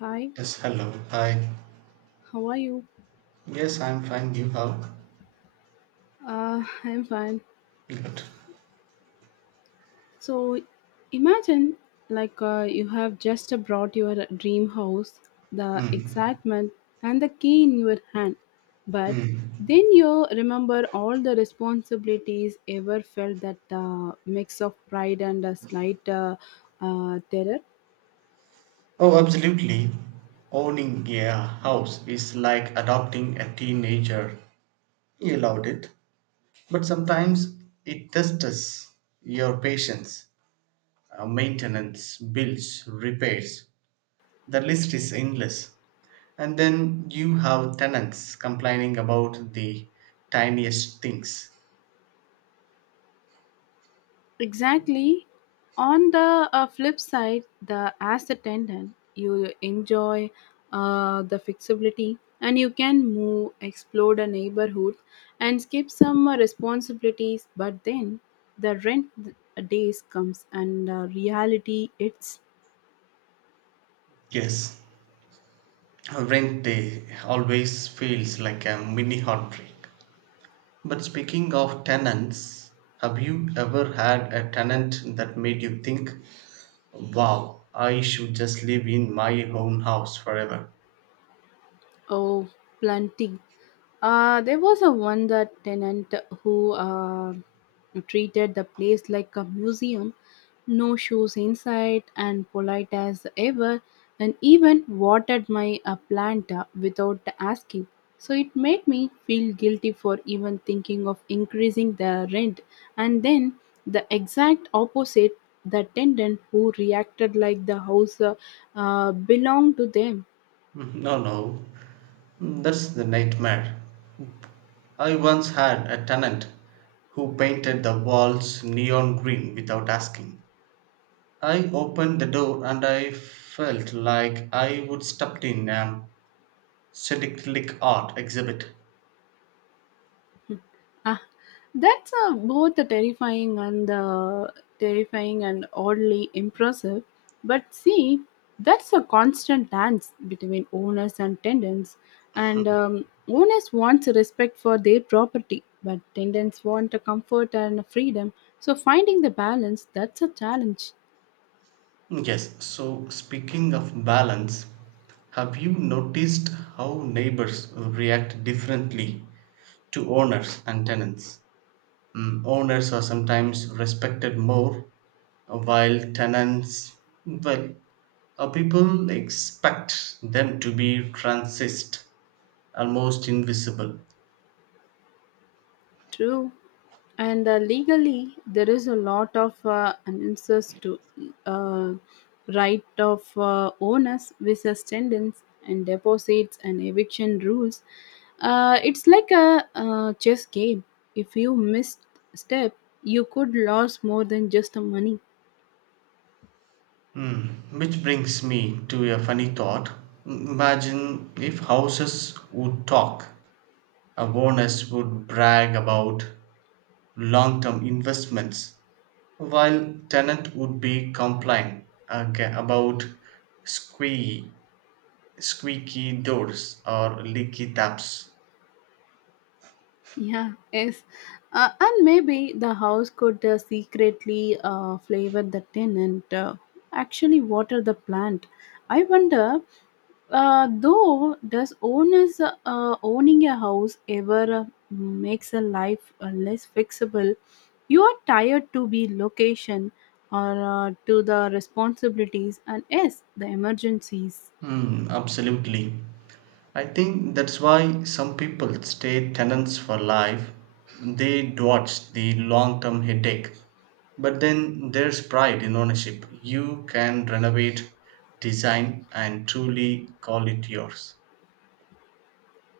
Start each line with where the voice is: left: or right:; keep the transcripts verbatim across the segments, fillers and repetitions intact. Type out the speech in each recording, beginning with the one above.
left: Hi,
right: Yes, hello. Hi.
left: how are you?
right: Yes, I'm fine. You how?
left: Uh, I'm fine.
right: Good.
left: So, imagine like uh, you have just brought your dream house, the
right: Hmm.
left: excitement, and the key in your hand. But
right: Hmm.
left: then you remember all the responsibilities ever felt that uh, mix of pride and a slight uh, uh, terror.
right: Oh, absolutely. Owning a house is like adopting a teenager. You loved it, but sometimes it tests your patience. Uh, maintenance, bills, repairs. The list is endless. And then you have tenants complaining about the tiniest things.
left: Exactly. On the uh, flip side, the as attendant, you enjoy uh, the flexibility and you can move, explore the neighborhood, and skip some uh, responsibilities. But then the rent days comes and uh, reality it's
right: Yes. Rent day always feels like a mini heartbreak. But speaking of tenants, have you ever had a tenant that made you think, wow, I should just live in my own house forever?
left: oh plenty. Uh, there was a one that tenant who uh, treated the place like a museum, no shoes inside, and polite as ever, and even watered my uh, plant uh, without asking. So it made me feel guilty for even thinking of increasing the rent. And then the exact opposite, the tenant who reacted like the house uh, uh, belonged to them.
right: Mm, no, no, mm, that's the nightmare. I once had a tenant who painted the walls neon green without asking. I opened the door and I felt like I would stepped in an psychedelic art exhibit.
left: Ah, that's uh, both the terrifying and uh, terrifying and oddly impressive. But see, that's a constant dance between owners and tenants. And um, owners want respect for their property, but tenants want a comfort and freedom. So finding the balance, that's a challenge.
right: Yes, so speaking of balance, have you noticed how neighbors react differently to owners and tenants? Mm, owners are sometimes respected more, while tenants, well, uh, people expect them to be transist, almost invisible.
left: True. And uh, legally, there is a lot of uh, answers to uh, right of uh, owners, versus tenants, and deposits and eviction rules. Uh, it's like a uh, chess game. If you miss step, you could lose more than just the money.
right: Mm, which brings me to a funny thought. Imagine if houses would talk. A bonus would brag about long term investments, while tenant would be complaining aga- about squeaky, squeaky doors or leaky taps.
left: Yeah, yes. Uh, and maybe the house could uh, secretly uh, flavor the tenant, uh, actually water the plant. I wonder. Uh, though, does owners uh, owning a house ever uh, makes a life uh, less fixable? You are tired to be location or uh, to the responsibilities and yes, the emergencies.
right: Hmm, absolutely. I think that's why some people stay tenants for life. They dodge the long term headache. But then there's pride in ownership. You can renovate, design, and truly call it yours.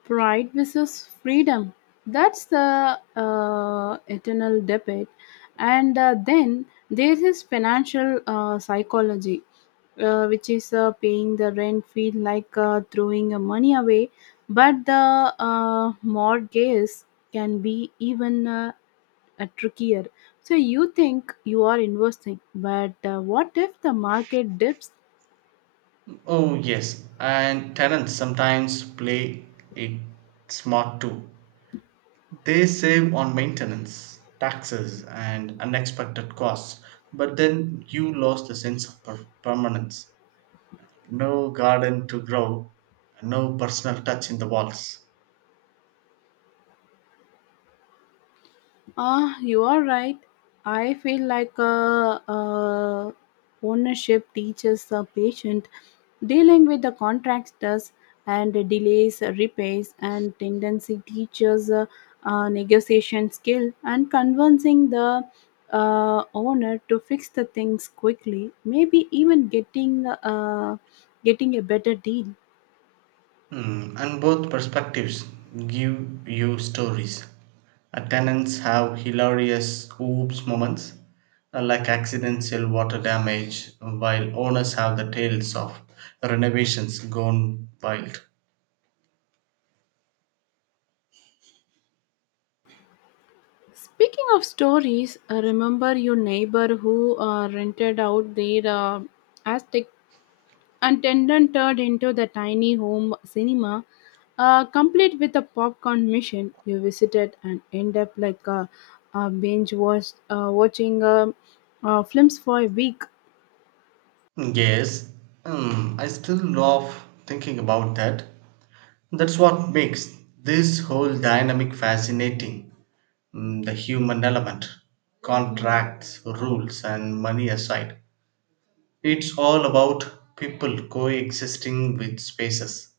left: Pride versus freedom. That's the uh, eternal debate. And uh, then there is financial uh, psychology, uh, which is uh, paying the rent feel like uh, throwing your money away, but the uh, mortgage can be even uh, uh, trickier. So you think you are investing, but uh, what if the market dips.
right: Oh, yes, and tenants sometimes play it smart too. They save on maintenance, taxes, and unexpected costs, but then you lose the sense of per- permanence. No garden to grow, no personal touch in the walls.
left: Ah, you are right. I feel like uh, uh, ownership teaches the patient dealing with the contractors and delays, repairs, and tendency teaches uh, uh, negotiation skill and convincing the uh, owner to fix the things quickly. Maybe even getting uh, getting a better deal.
right: Hmm, and both perspectives give you stories. Uh, tenants have hilarious oops moments, uh, like accidental water damage, while owners have the tales of renovations gone wild.
left: Speaking of stories, uh, remember your neighbor who uh, rented out their uh, Aztec and Tendon turned into the tiny home cinema, uh, complete with a popcorn machine. You visited and end up like a, a binge watch, uh, watching uh, uh, films for a week.
right: Yes, hmm, I still love thinking about that. That's what makes this whole dynamic fascinating. Mm, the human element, contracts, rules, and money aside. It's all about people coexisting with spaces.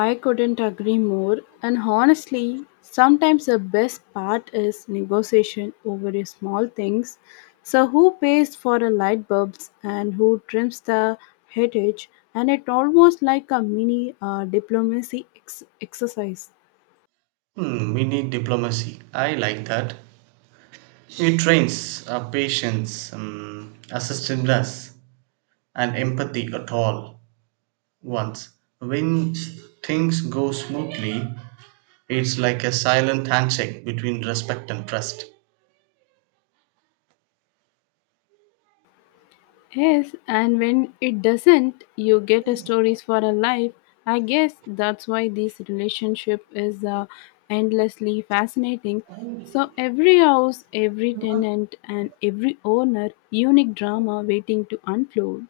left: I couldn't agree more. And honestly, sometimes the best part is negotiation over the small things. So, who pays for the light bulbs and who trims the headage? And it almost like a mini uh, diplomacy ex- exercise.
right: Hmm, mini diplomacy. I like that. It trains our patience, um, assertiveness, and empathy at all once. When things go smoothly, it's like a silent handshake between respect and trust.
left: Yes, and when it doesn't, you get a stories for a life. I guess that's why this relationship is uh, endlessly fascinating. So every house, every tenant, and every owner, unique drama waiting to unfold.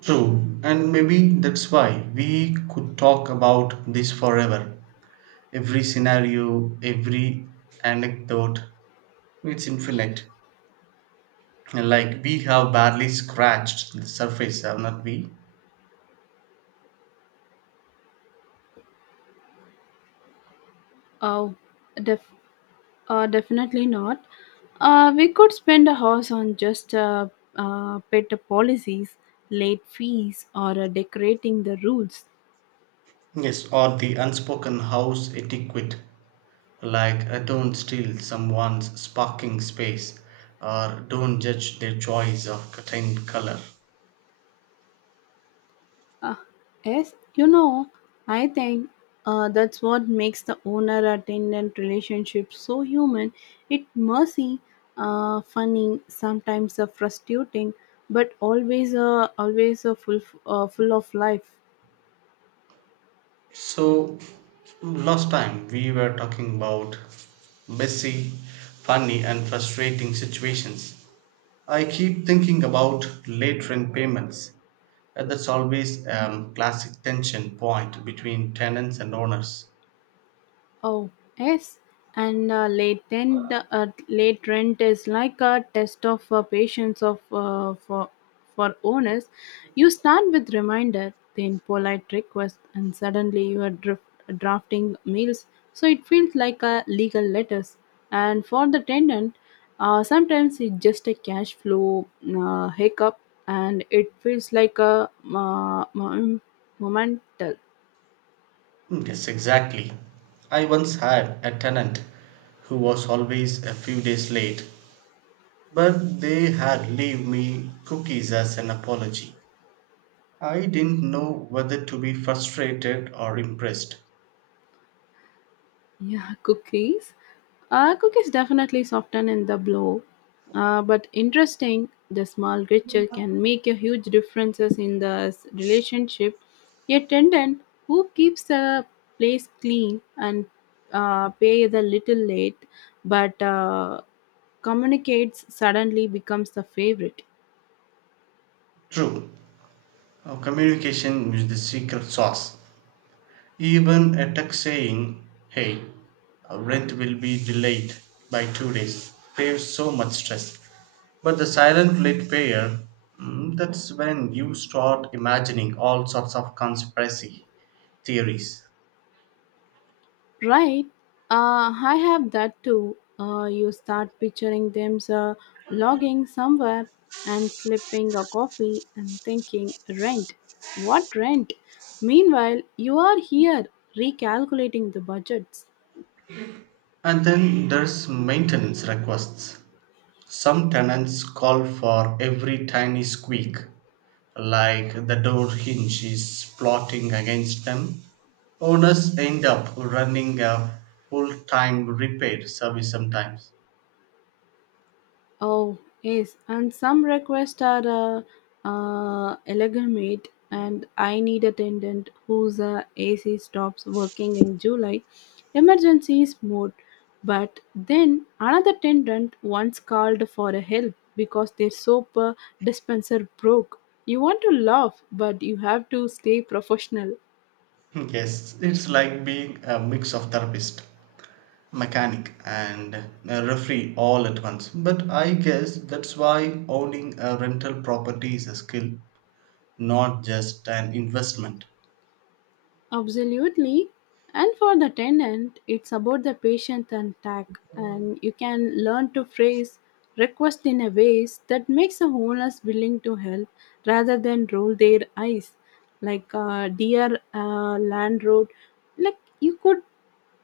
right: True, and maybe that's why we could talk about this forever. Every scenario, every anecdote, it's infinite. Like we have barely scratched the surface, haven't we?
left: Oh, def- uh, definitely not. Uh, we could spend a house on just uh, uh, pet policies, late fees, or uh, decorating the rules.
right: Yes, or the unspoken house etiquette, like uh, don't steal someone's parking space or don't judge their choice of curtain color.
left: Uh, yes, you know, I think uh, that's what makes the owner attendant relationship so human. It messy, uh, funny, sometimes uh, frustrating, but always uh, always uh, full uh, full of life.
right: So, last time we were talking about messy, funny, and frustrating situations. I keep thinking about late rent payments. Uh, That's always a classic tension point between tenants and owners.
left: Oh, yes. And uh, late rent, uh, late rent is like a test of uh, patience of uh, for for owners. You start with reminder, then polite request, and suddenly you are drift, drafting meals. So it feels like a legal letters. And for the tenant, uh, sometimes it's just a cash flow uh, hiccup, and it feels like a uh, moment.
right: Mm, yes, exactly. I once had a tenant who was always a few days late, but they had leave me cookies as an apology. I didn't know whether to be frustrated or impressed.
left: Yeah, cookies. Uh, cookies definitely soften in the blow, uh, but interesting. The small gesture can make a huge differences in the s- relationship. A attendant who keeps the place clean and uh, pay the little late, but uh, communicates suddenly becomes the favorite.
right: True, uh, communication is the secret sauce. Even a text saying, hey, uh, rent will be delayed by two days, saves so much stress. But the silent late payer, mm, that's when you start imagining all sorts of conspiracy theories.
left: Right. Uh, I have that too. Uh, you start picturing them uh, logging somewhere and slipping a coffee and thinking, rent. What rent? Meanwhile, you are here recalculating the budgets.
right: And then there's maintenance requests. Some tenants call for every tiny squeak, like the door hinge is plotting against them. Owners end up running a full time repair service sometimes.
left: Oh, yes, and some requests are uh, uh, illegitimate, and I need attendant whose uh, A C stops working in July, emergencies mode. But then another attendant once called for a help because their soap uh, dispenser broke. You want to laugh, but you have to stay professional.
right: Yes, it's like being a mix of therapist, mechanic, and a referee all at once. But I guess that's why owning a rental property is a skill, not just an investment.
left: Absolutely. And for the tenant, it's about the patience and tact, and you can learn to phrase request in a ways that makes the owners willing to help rather than roll their eyes. Like, uh, dear uh, landlord, like you could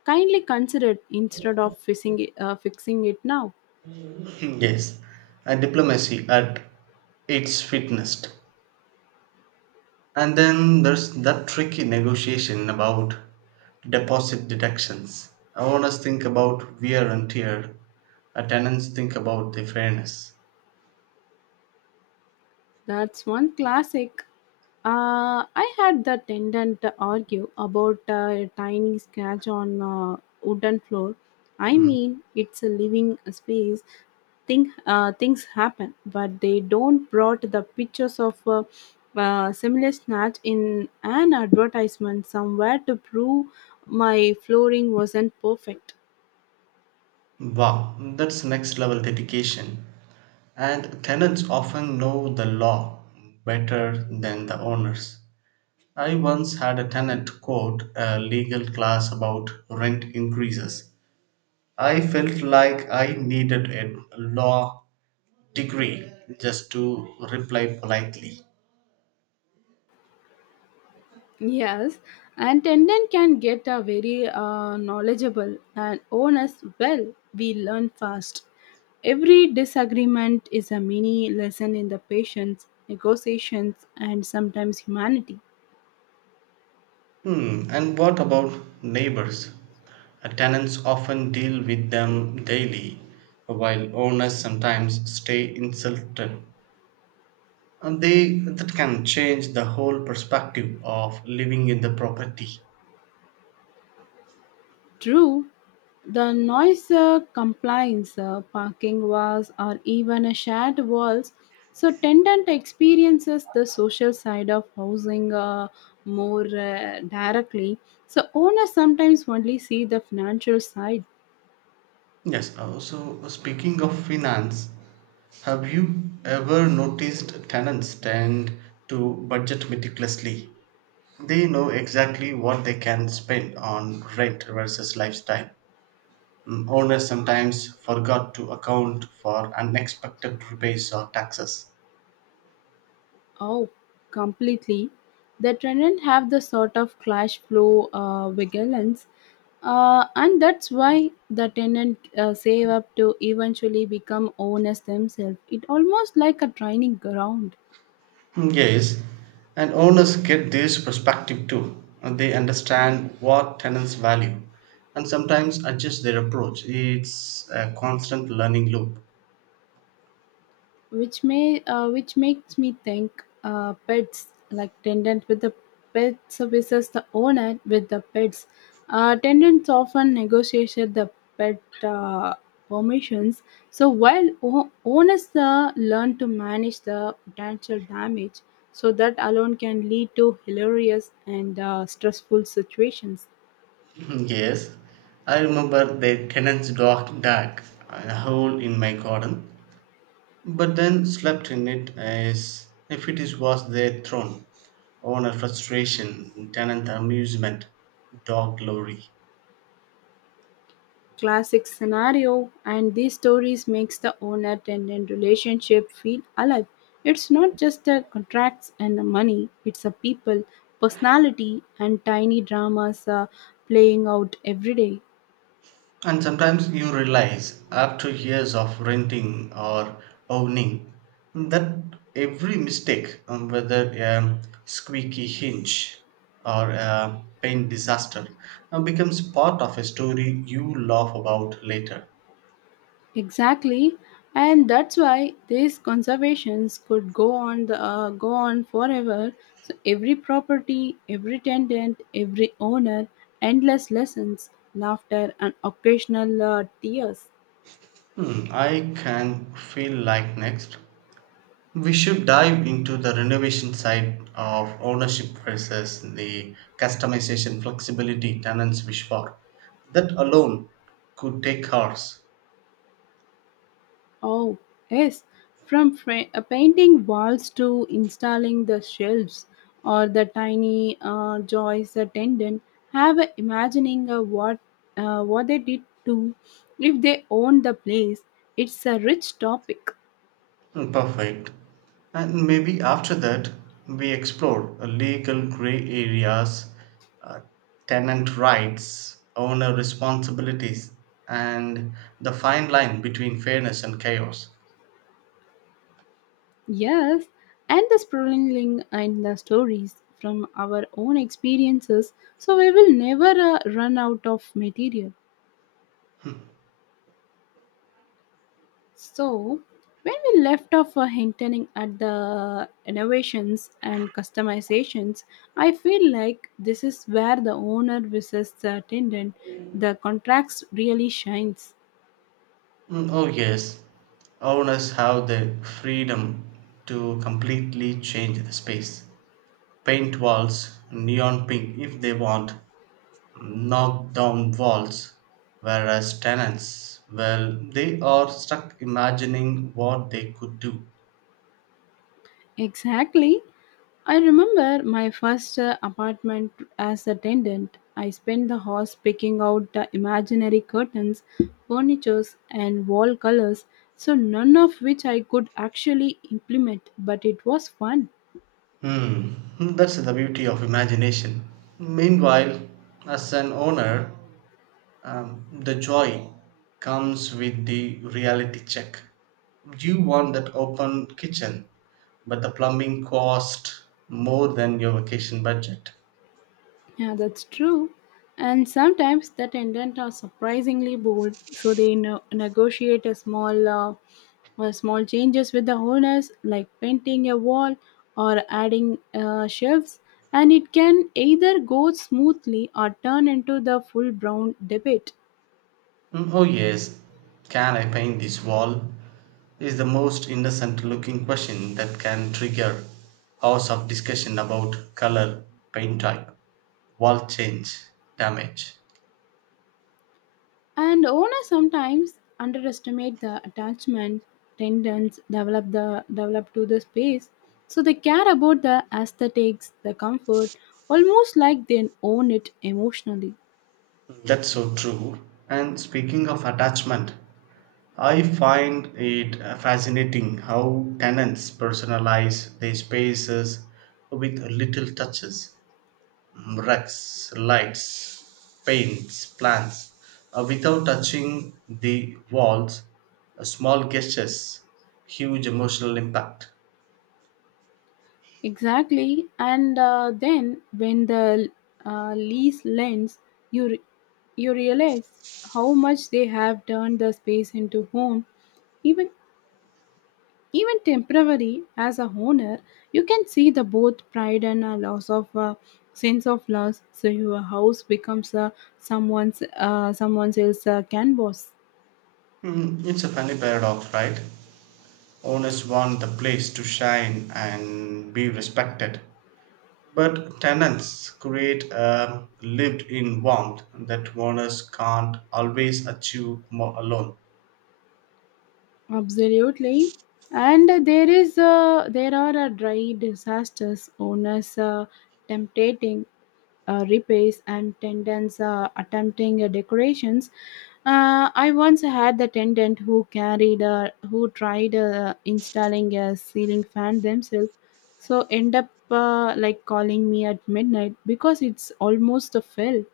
left: kindly consider it instead of fixing it, uh, fixing it now.
right: Hmm, yes, and diplomacy at its fitness. And then there's that tricky negotiation about deposit deductions. I want us think about wear and tear. Our tenants think about the fairness.
left: That's one classic. Uh, I had the tenant argue about uh, a tiny scratch on a wooden floor. I
right: Mm.
left: mean, it's a living space. Thing, uh, things happen, but they don't brought the pictures of a, uh, similar snatch in an advertisement somewhere to prove my flooring wasn't perfect.
right: Wow, that's next level dedication. And tenants often know the law better than the owners. I once had a tenant quote a legal class about rent increases. I felt like I needed a law degree just to reply politely.
left: Yes, and attendant can get a very uh, knowledgeable and honest. Well, we learn fast. Every disagreement is a mini lesson in the patience, negotiations, and sometimes humanity.
right: Hmm, and what about neighbors? Uh, Tenants often deal with them daily, while owners sometimes stay insulted. And they that can change the whole perspective of living in the property.
left: True, the noise uh, compliance, uh, parking walls, or even a shared walls. So, tenant experiences the social side of housing uh, more uh, directly. So, owners sometimes only see the financial side.
right: Yes, also speaking of finance, have you ever noticed tenants tend to budget meticulously? They know exactly what they can spend on rent versus lifestyle. Mm, owners sometimes forgot to account for unexpected rebates or taxes.
left: Oh, completely. The Trident have the sort of clash flow uh, vigilance, uh, and that's why the tenant uh, save up to eventually become owners themselves. It almost like a training ground.
right: Mm, yes, and owners get this perspective too. And they understand what tenants value and sometimes adjust their approach. It's a constant learning loop.
left: Which may uh, which makes me think uh, pets like tenant with the pet services the owner with the pets, uh, tenants often negotiate the pet uh, permissions, so while o- owners uh, learn to manage the potential damage, so that alone can lead to hilarious and uh, stressful situations.
right: Mm, yes, I remember the tenant's dog dug a hole in my garden, but then slept in it as if it is, was their throne. Owner frustration, tenant amusement, dog glory.
left: Classic scenario, and these stories makes the owner tenant relationship feel alive. It's not just the contracts and the money, it's a people personality and tiny dramas uh, playing out every day.
right: And sometimes you realize, after years of renting or owning, that every mistake, um, whether a squeaky hinge or a paint disaster, uh, becomes part of a story you laugh about later.
left: Exactly, and that's why these conservations could go on the uh, go on forever. So every property, every tenant, every owner, endless lessons, laughter, and occasional uh, tears.
right: Hmm, I can feel like next. We should dive into the renovation side of ownership versus the customization flexibility tenants wish for. That alone could take hours.
left: Oh, yes, from fra- uh, painting walls to installing the shelves or the tiny uh, joys uh, tendon, have a imagining uh, what uh, what they did to if they own the place. It's a rich topic.
right: Mm, perfect. And maybe after that, we explore uh, legal gray areas, uh, tenant rights, owner responsibilities, and the fine line between fairness and chaos.
left: Yes, and the sprawling and the stories from our own experiences, so we will never uh, run out of material. So, when we left off uh, hinting at the innovations and customizations, I feel like this is where the owner versus the attendant, the contracts really shines.
right: Mm, oh, yes. Owners have the freedom to completely change the space. Paint walls neon pink if they want, knock down walls. Whereas tenants, well, they are stuck imagining what they could do.
left: Exactly. I remember my first uh, apartment as attendant. I spent the house picking out the imaginary curtains, furnitures, and wall colors, so none of which I could actually implement, but it was fun.
right: Hmm, that's the beauty of imagination. Meanwhile, as an owner, um, the joy comes with the reality check. You want that open kitchen, but the plumbing cost more than your vacation budget.
left: Yeah, that's true. And sometimes the intent are surprisingly bold, so they no- negotiate a small, uh, uh, small changes with the owners, like painting a wall or adding uh, shelves, and it can either go smoothly or turn into the full brown debate.
right: Mm, oh, yes, can I paint this wall? Is the most innocent looking question that can trigger hours of discussion about color, paint type, wall change, damage.
left: And owners sometimes underestimate the attachment tendons develop the develop to the space. So they care about the aesthetics, the comfort, almost like they own it emotionally.
right: That's so true. And speaking of attachment, I find it uh, fascinating how tenants personalize their spaces with little touches, mm, rugs, lights, paints, plants, uh, without touching the walls, uh, small gestures, huge emotional impact.
left: Exactly. And uh, then when the uh, lease lends, you re- you realize how much they have turned the space into home, even Even temporary, as a owner, you can see the both pride and a loss of uh, sense of loss. So your house becomes uh, someone's uh, someone else's uh, canvas.
right: Mm, it's a funny paradox, right? Owners want the place to shine and be respected, but tenants create a lived in warmth that owners can't always achieve more alone.
left: Absolutely. And there is uh, there are uh, dry disasters owners uh, temptating uh, repairs and tenants uh, attempting uh, decorations. Uh, I once had the tenant who carried, uh, who tried uh, installing a ceiling fan themselves, so end up uh, like calling me at midnight because it's almost a fail.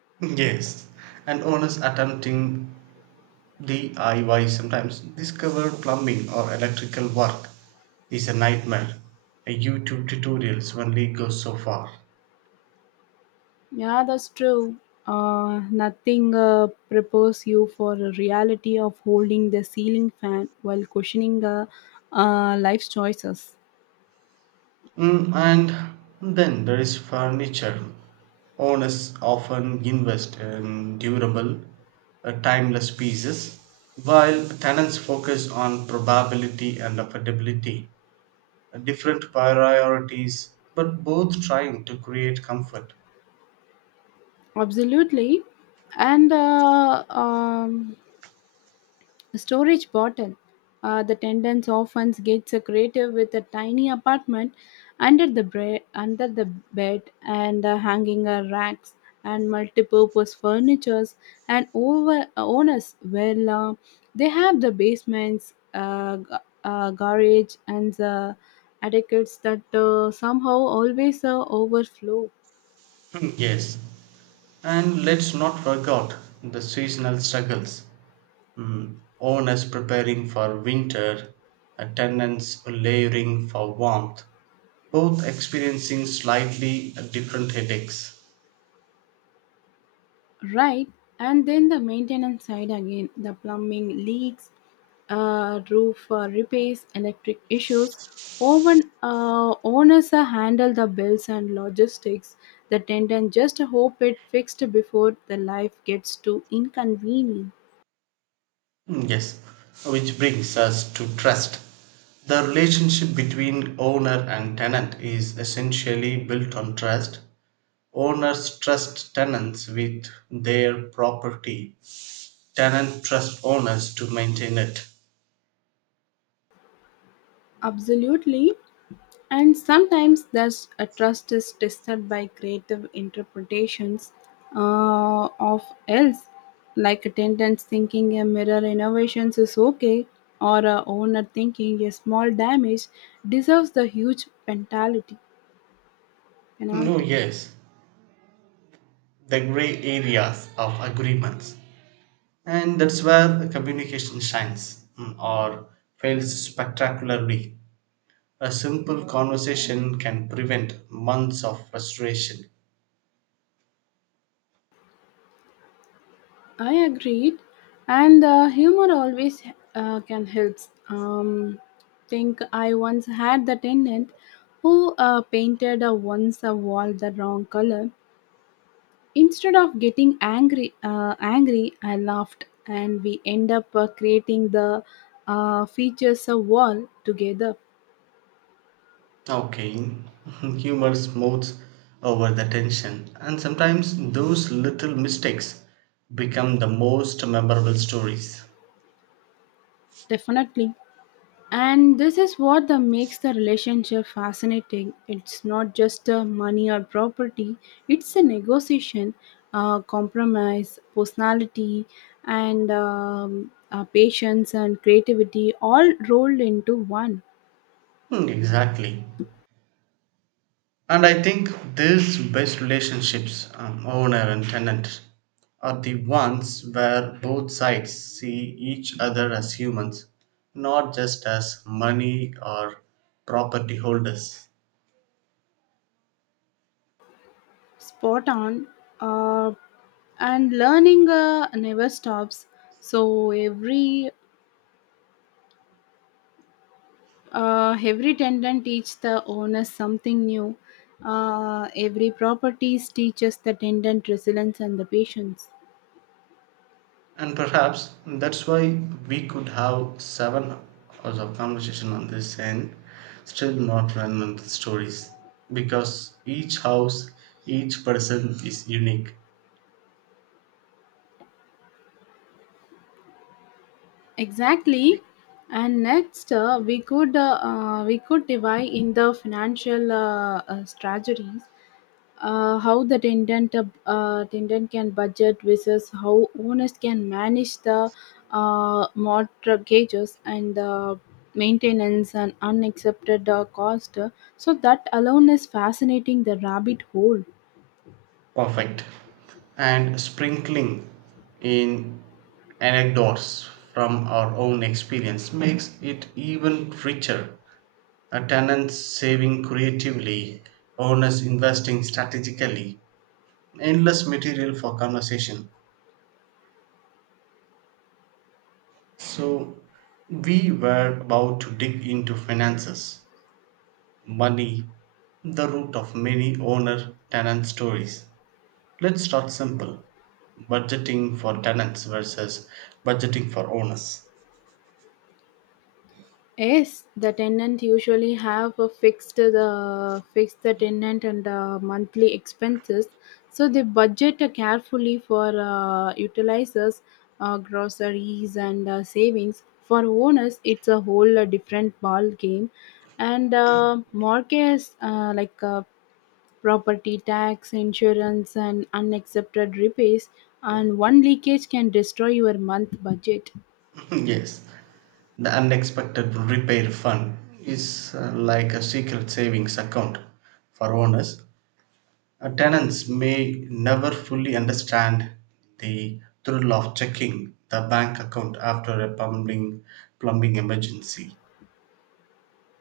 right: Yes, and owners attempting D I Y sometimes discover plumbing or electrical work is a nightmare. A YouTube tutorials only go so far.
left: Yeah, that's true. Uh, nothing uh, prepares you for the reality of holding the ceiling fan while questioning uh, uh, life's choices.
right: Mm, and then there is furniture. Owners often invest in durable, uh, timeless pieces, while tenants focus on probability and affordability, uh, different priorities, but both trying to create comfort.
left: Absolutely. And uh, um, a storage bottle. Uh, the tenants often gets a creative with a tiny apartment under the bre- under the bed and uh, hanging uh, racks and multi-purpose furnitures and over uh, owners well uh, they have the basements uh, g- uh, garage and the adequates that uh, somehow always uh, overflow.
right: Hmm, yes, and let's not forget the seasonal struggles. Mm, owners preparing for winter, uh, tenants layering for warmth, both experiencing slightly different headaches.
left: Right, and then the maintenance side again the plumbing leaks, uh, roof uh, repairs, electric issues. Often uh, owners uh, handle the bills and logistics. The tenant just hope it fixed before the life gets too inconvenient.
right: Mm, yes, which brings us to trust. The relationship between owner and tenant is essentially built on trust. Owners trust tenants with their property, tenant trust owners to maintain it.
left: Absolutely. And sometimes thus a trust is tested by creative interpretations uh, of else, like attendance thinking a mirror innovations is okay, or a owner thinking a small damage deserves the huge penalty.
right: No,
left: penalty.
right: yes, the gray areas of agreements, and that's where communication shines, mm, or fails spectacularly. A simple conversation can prevent months of frustration.
left: I agreed, and uh, humor always uh, can help. Um, think I once had the tenant who uh, painted uh, once a wall the wrong color. Instead of getting angry, uh, angry, I laughed, and we end up uh, creating the uh, features of wall together.
right: Okay. Humor smooths over the tension, and sometimes those little mistakes become the most memorable stories.
left: Definitely, and this is what the makes the relationship fascinating. It's not just uh, money or property; it's a negotiation, uh, compromise, personality, and um, uh, patience and creativity all rolled into one.
right: Hmm, exactly. And I think these best relationships, um, owner and tenant, are the ones where both sides see each other as humans, not just as money or property holders.
left: Spot on, uh, and learning uh, never stops, so every uh, every tendon teach the owner something new. Uh, every properties teaches the tendon resilience and the patience.
right: And perhaps that's why we could have seven hours of conversation on this and still not run out of stories. Because each house, each person is unique.
left: Exactly, and next, uh, we could uh, uh, we could divide in the financial uh, uh, strategies. Uh, how the tenant uh, tenant can budget versus how owners can manage the uh, mortgages and the maintenance and unaccepted uh, cost. So that alone is fascinating, the rabbit hole.
right: Perfect. And sprinkling in anecdotes from our own experience makes it even richer. A tenant saving creatively, owners investing strategically, endless material for conversation. So, we were about to dig into finances, money, the root of many owner tenant stories. Let's start simple. Budgeting for tenants versus budgeting for owners.
left: Yes, the tenant usually have a fixed the fixed the tenant and the monthly expenses, so they budget carefully for uh, utilizers, uh, groceries and uh, savings. For owners, it's a whole uh, different ball game, and uh, mortgage uh, like uh, property tax, insurance, and unaccepted repairs, and one leakage can destroy your month budget.
right: Yes, the unexpected repair fund is uh, like a secret savings account for owners. Uh, tenants may never fully understand the thrill of checking the bank account after a plumbing, plumbing emergency.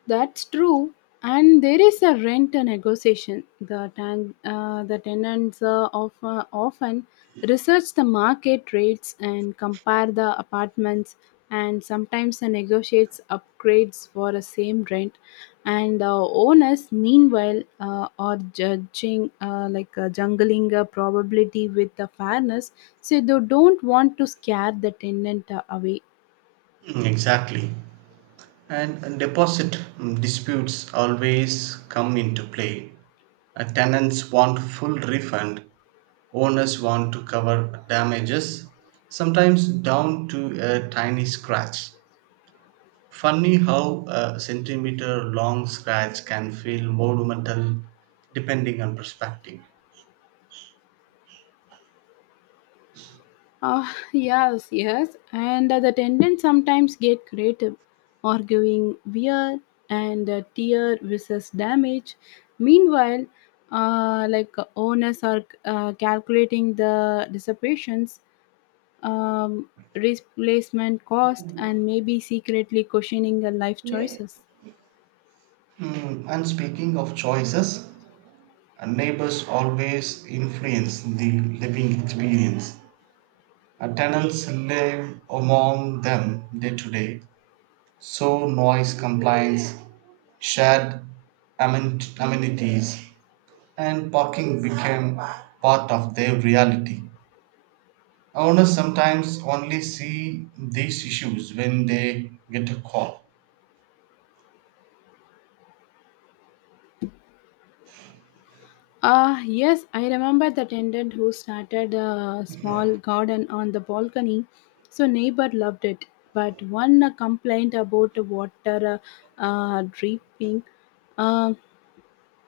left: That's true. And there is a rent negotiation. The, ten, uh, the tenants uh, of, uh, often research the market rates and compare the apartments, and sometimes uh, negotiates upgrades for the same rent. And uh, owners, meanwhile, uh, are judging uh, like uh, jungling a probability with the fairness. So they don't want to scare the tenant uh, away.
right: Mm, exactly. And deposit, mm, disputes always come into play. Uh, tenants want full refund, owners want to cover damages, sometimes down to a tiny scratch. Funny how a centimeter long scratch can feel monumental depending on perspective.
left: Ah, yes, yes. And the attendants sometimes get creative, arguing wear and uh, tear versus damage. Meanwhile, uh, like uh, owners are uh, calculating the dissipations, um, replacement cost, and maybe secretly questioning their life choices.
right: Mm, and speaking of choices, uh, neighbors always influence the living experience. Uh, Tenants live among them day to day, so noise complaints, shared amen- amenities, and parking became part of their reality. Owners sometimes only see these issues when they get a call.
left: Uh, yes, I remember the tenant who started a small garden on the balcony, so neighbor loved it. But one uh, complained about the water uh, uh, dripping. Uh,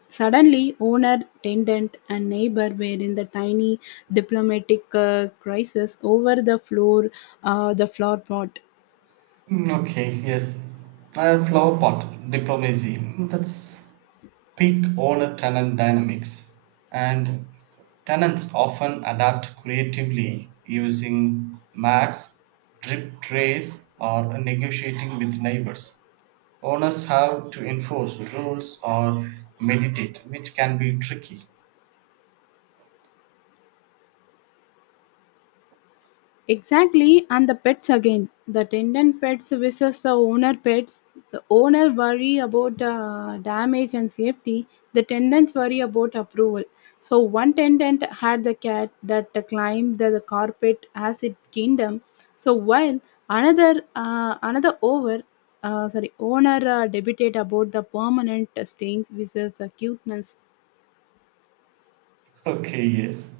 left: Suddenly, owner, tenant, and neighbor were in the tiny diplomatic uh, crisis over the floor, uh, the floor pot.
right: Mm, okay, yes. Uh, flower pot diplomacy. Hmm, that's peak owner tenant dynamics, and tenants often adapt creatively using mats, drip trays, or negotiating with neighbors. Owners have to enforce rules or mediate, which can be tricky.
left: Exactly, and the pets again. The tenant pets versus the owner pets. The owner worry about uh, damage and safety. The tenants worry about approval. So one tenant had the cat that climbed the, the carpet as it kingdom. So while another uh, another over uh, sorry owner uh, debated about the permanent stains versus the cuteness.
right: Okay, yes.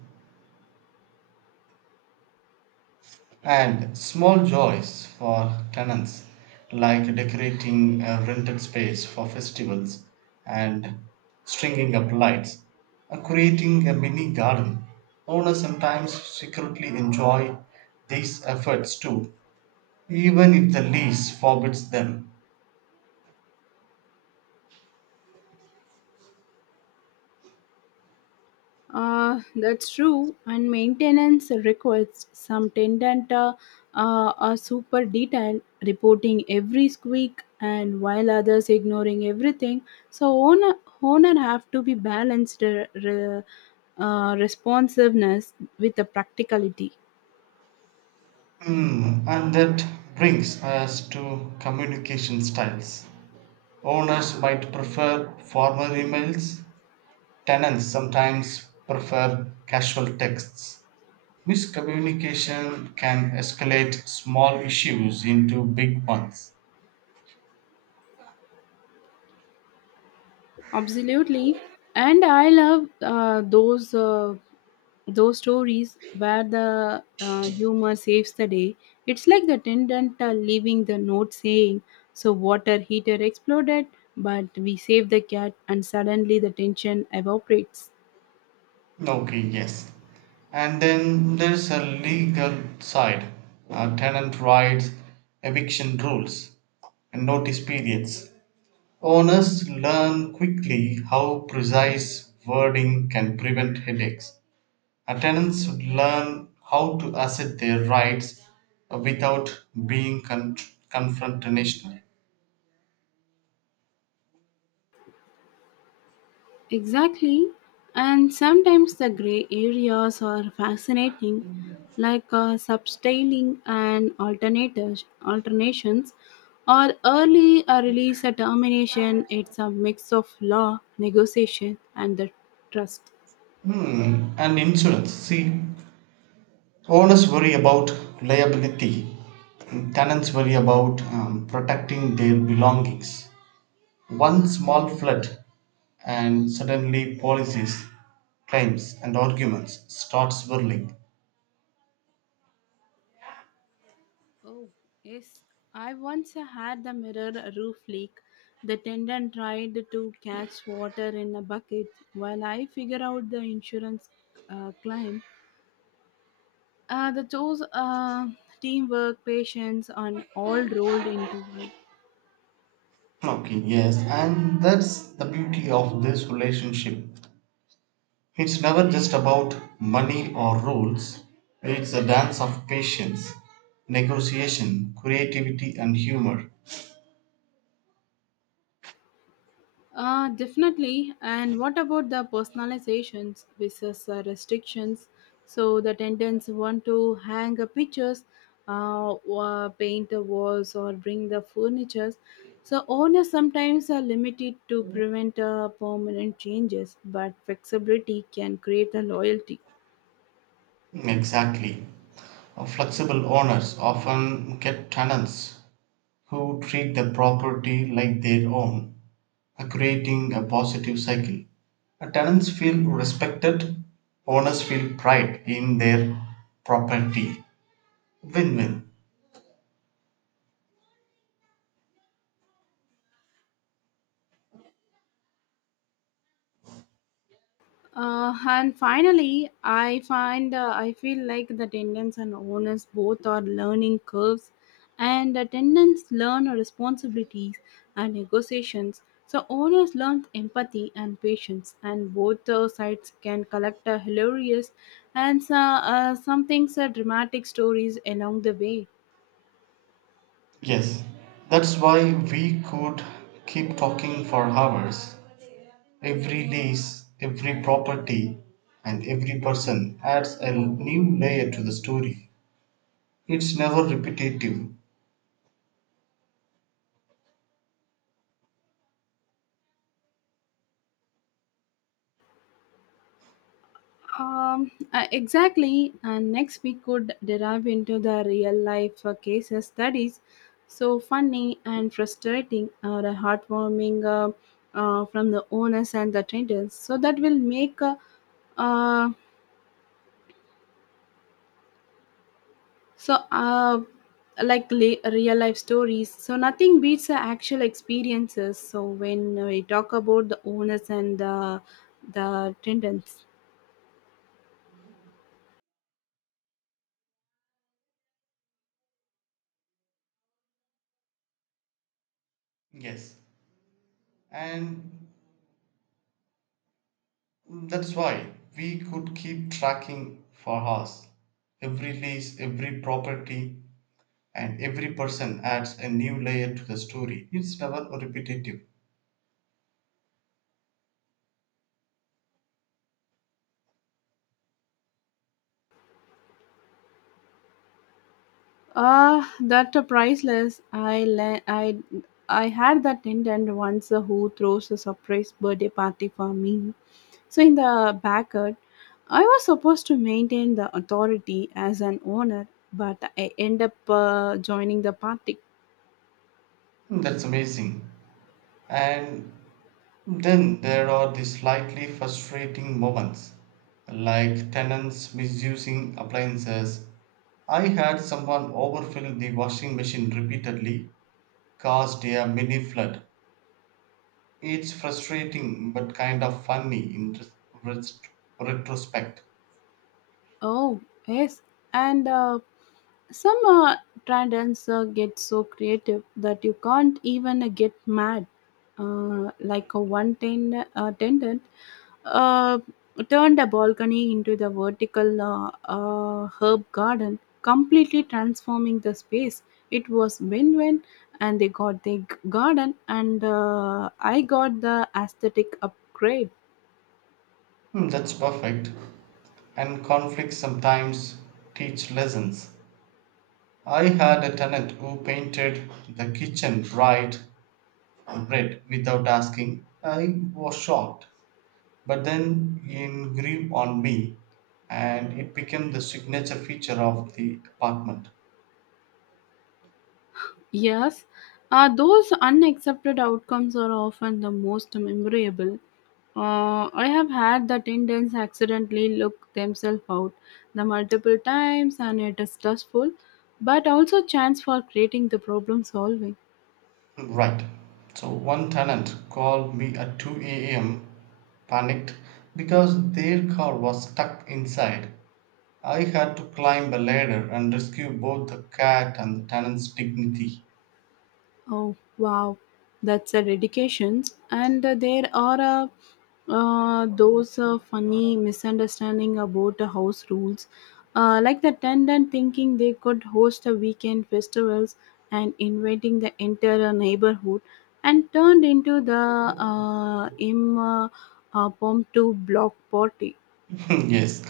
right: And small joys for tenants, like decorating a rented space for festivals and stringing up lights, or creating a mini garden. Owners sometimes secretly enjoy these efforts too, even if the lease forbids them.
left: Uh, that's true, and maintenance requires some tendant, uh, uh, a super detail reporting every squeak, and while others ignoring everything. So owner owner have to be balanced uh, re- uh, responsiveness with the practicality.
right: Hmm, and that brings us to communication styles. Owners might prefer formal emails. Tenants sometimes prefer casual texts. Miscommunication can escalate small issues into big ones.
left: Absolutely, and I love uh, those uh, those stories where the uh, humor saves the day. It's like the attendant uh, leaving the note saying, "So water heater exploded, but we saved the cat," and suddenly the tension evaporates.
right: Okay, yes. And then there's a legal side, uh, tenant rights, eviction rules, and notice periods. Owners learn quickly how precise wording can prevent headaches. Tenants should learn how to assert their rights without being con- confrontational.
left: Exactly. And sometimes the gray areas are fascinating, like uh, substyling and alternators, alternations, or early uh, release a termination. It's a mix of law, negotiation, and the trust.
right: Hmm, and insurance. See, owners worry about liability, and tenants worry about um, protecting their belongings. One small flood, and suddenly policies, claims, and arguments start swirling.
left: Oh, yes. I once had the mirror roof leak. The tenant tried to catch water in a bucket while I figure out the insurance uh, claim. Uh, the those uh, teamwork, patience, and all rolled into one.
right: Okay, yes, and that's the beauty of this relationship. It's never just about money or rules, it's a dance of patience, negotiation, creativity, and humor.
left: Uh, definitely. And what about the personalizations versus uh, restrictions? So the tenants want to hang uh, pictures, uh, or paint the walls, or bring the furnitures. So owners sometimes are limited to prevent uh, permanent changes, but flexibility can create a loyalty.
right: Exactly. Flexible owners often get tenants who treat the property like their own, creating a positive cycle. Tenants feel respected, owners feel pride in their property. Win win.
left: Uh, and finally, I find uh, I feel like the tendons and owners both are learning curves, and the tendons learn responsibilities and negotiations. So owners learn empathy and patience, and both uh, sides can collect a hilarious and so- uh, some things are dramatic stories along the way.
right: Yes, that's why we could keep talking for hours. Every lease, every property, and every person adds a new layer to the story. It's never repetitive.
left: Um, uh, exactly. And next, we could derive into the real life uh, cases studies. So funny and frustrating, or a heartwarming uh, uh, from the owners and the traders. So that will make uh, uh, so uh, like la- real life stories. So nothing beats the actual experiences. So when we talk about the owners and the the traders.
right: Yes, and that's why we could keep tracking for hours. Every lease, every property, and every person adds a new layer to the story. It's never repetitive.
left: Uh, that uh, priceless. I le- I I had that attendant once uh, who throws a surprise birthday party for me. So in the backyard, I was supposed to maintain the authority as an owner, but I end up uh, joining the party.
right: That's amazing. And then there are the slightly frustrating moments, like tenants misusing appliances. I had someone overfill the washing machine repeatedly, caused a mini flood. It's frustrating but kind of funny in res- res- retrospect.
left: Oh, yes, and uh, some uh, trendants uh, get so creative that you can't even uh, get mad. Uh, like a one ten, uh, tendon uh, turned a balcony into the vertical uh, uh, herb garden, completely transforming the space. It was win win, and they got the g- garden, and uh, I got the aesthetic upgrade.
right: Hmm, that's perfect. And conflicts sometimes teach lessons. I had a tenant who painted the kitchen bright red without asking. I was shocked, but then in grew on me and it became the signature feature of the apartment.
left: Yes, uh, those unaccepted outcomes are often the most memorable. Uh, I have had that Indians accidentally look themselves out the multiple times, and it is stressful, but also chance for creating the problem solving.
right: Right. So one tenant called me at two a m panicked because their car was stuck inside. I had to climb a ladder and rescue both the cat and the tenant's dignity.
left: Oh, wow. That's a dedication. And uh, there are uh, uh, those uh, funny misunderstanding about the house rules. Uh, like the tenant thinking they could host a weekend festivals and inviting the entire neighborhood and turned into the uh, impromptu uh, impromptu block party.
right: Yes.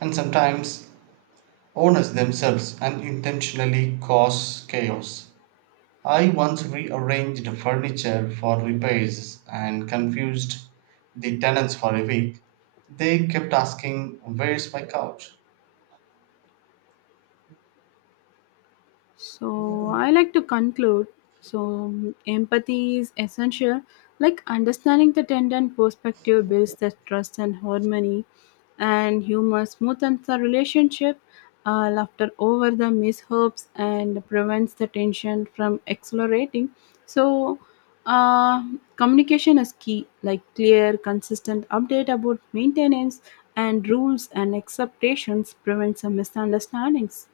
right: And sometimes owners themselves unintentionally cause chaos. I once rearranged furniture for repairs and confused the tenants for a week. They kept asking, where's my couch?
left: So I like to conclude. So empathy is essential. Like understanding the tender perspective builds the trust and harmony, and humor smoothens the relationship. Uh, laughter over the mishaps and prevents the tension from accelerating. So uh, Communication is key. Like clear, consistent update about maintenance and rules and expectations prevents the misunderstandings.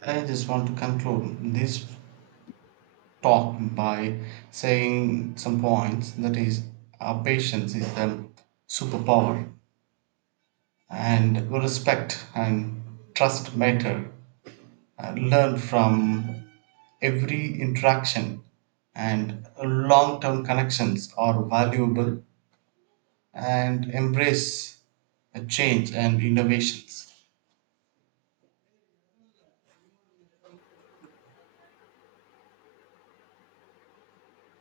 right: I just want to conclude this talk by saying some points that is, our patience is the superpower, and respect and trust matter. Uh, learn from every interaction, and long term connections are valuable and embrace uh, change and innovations.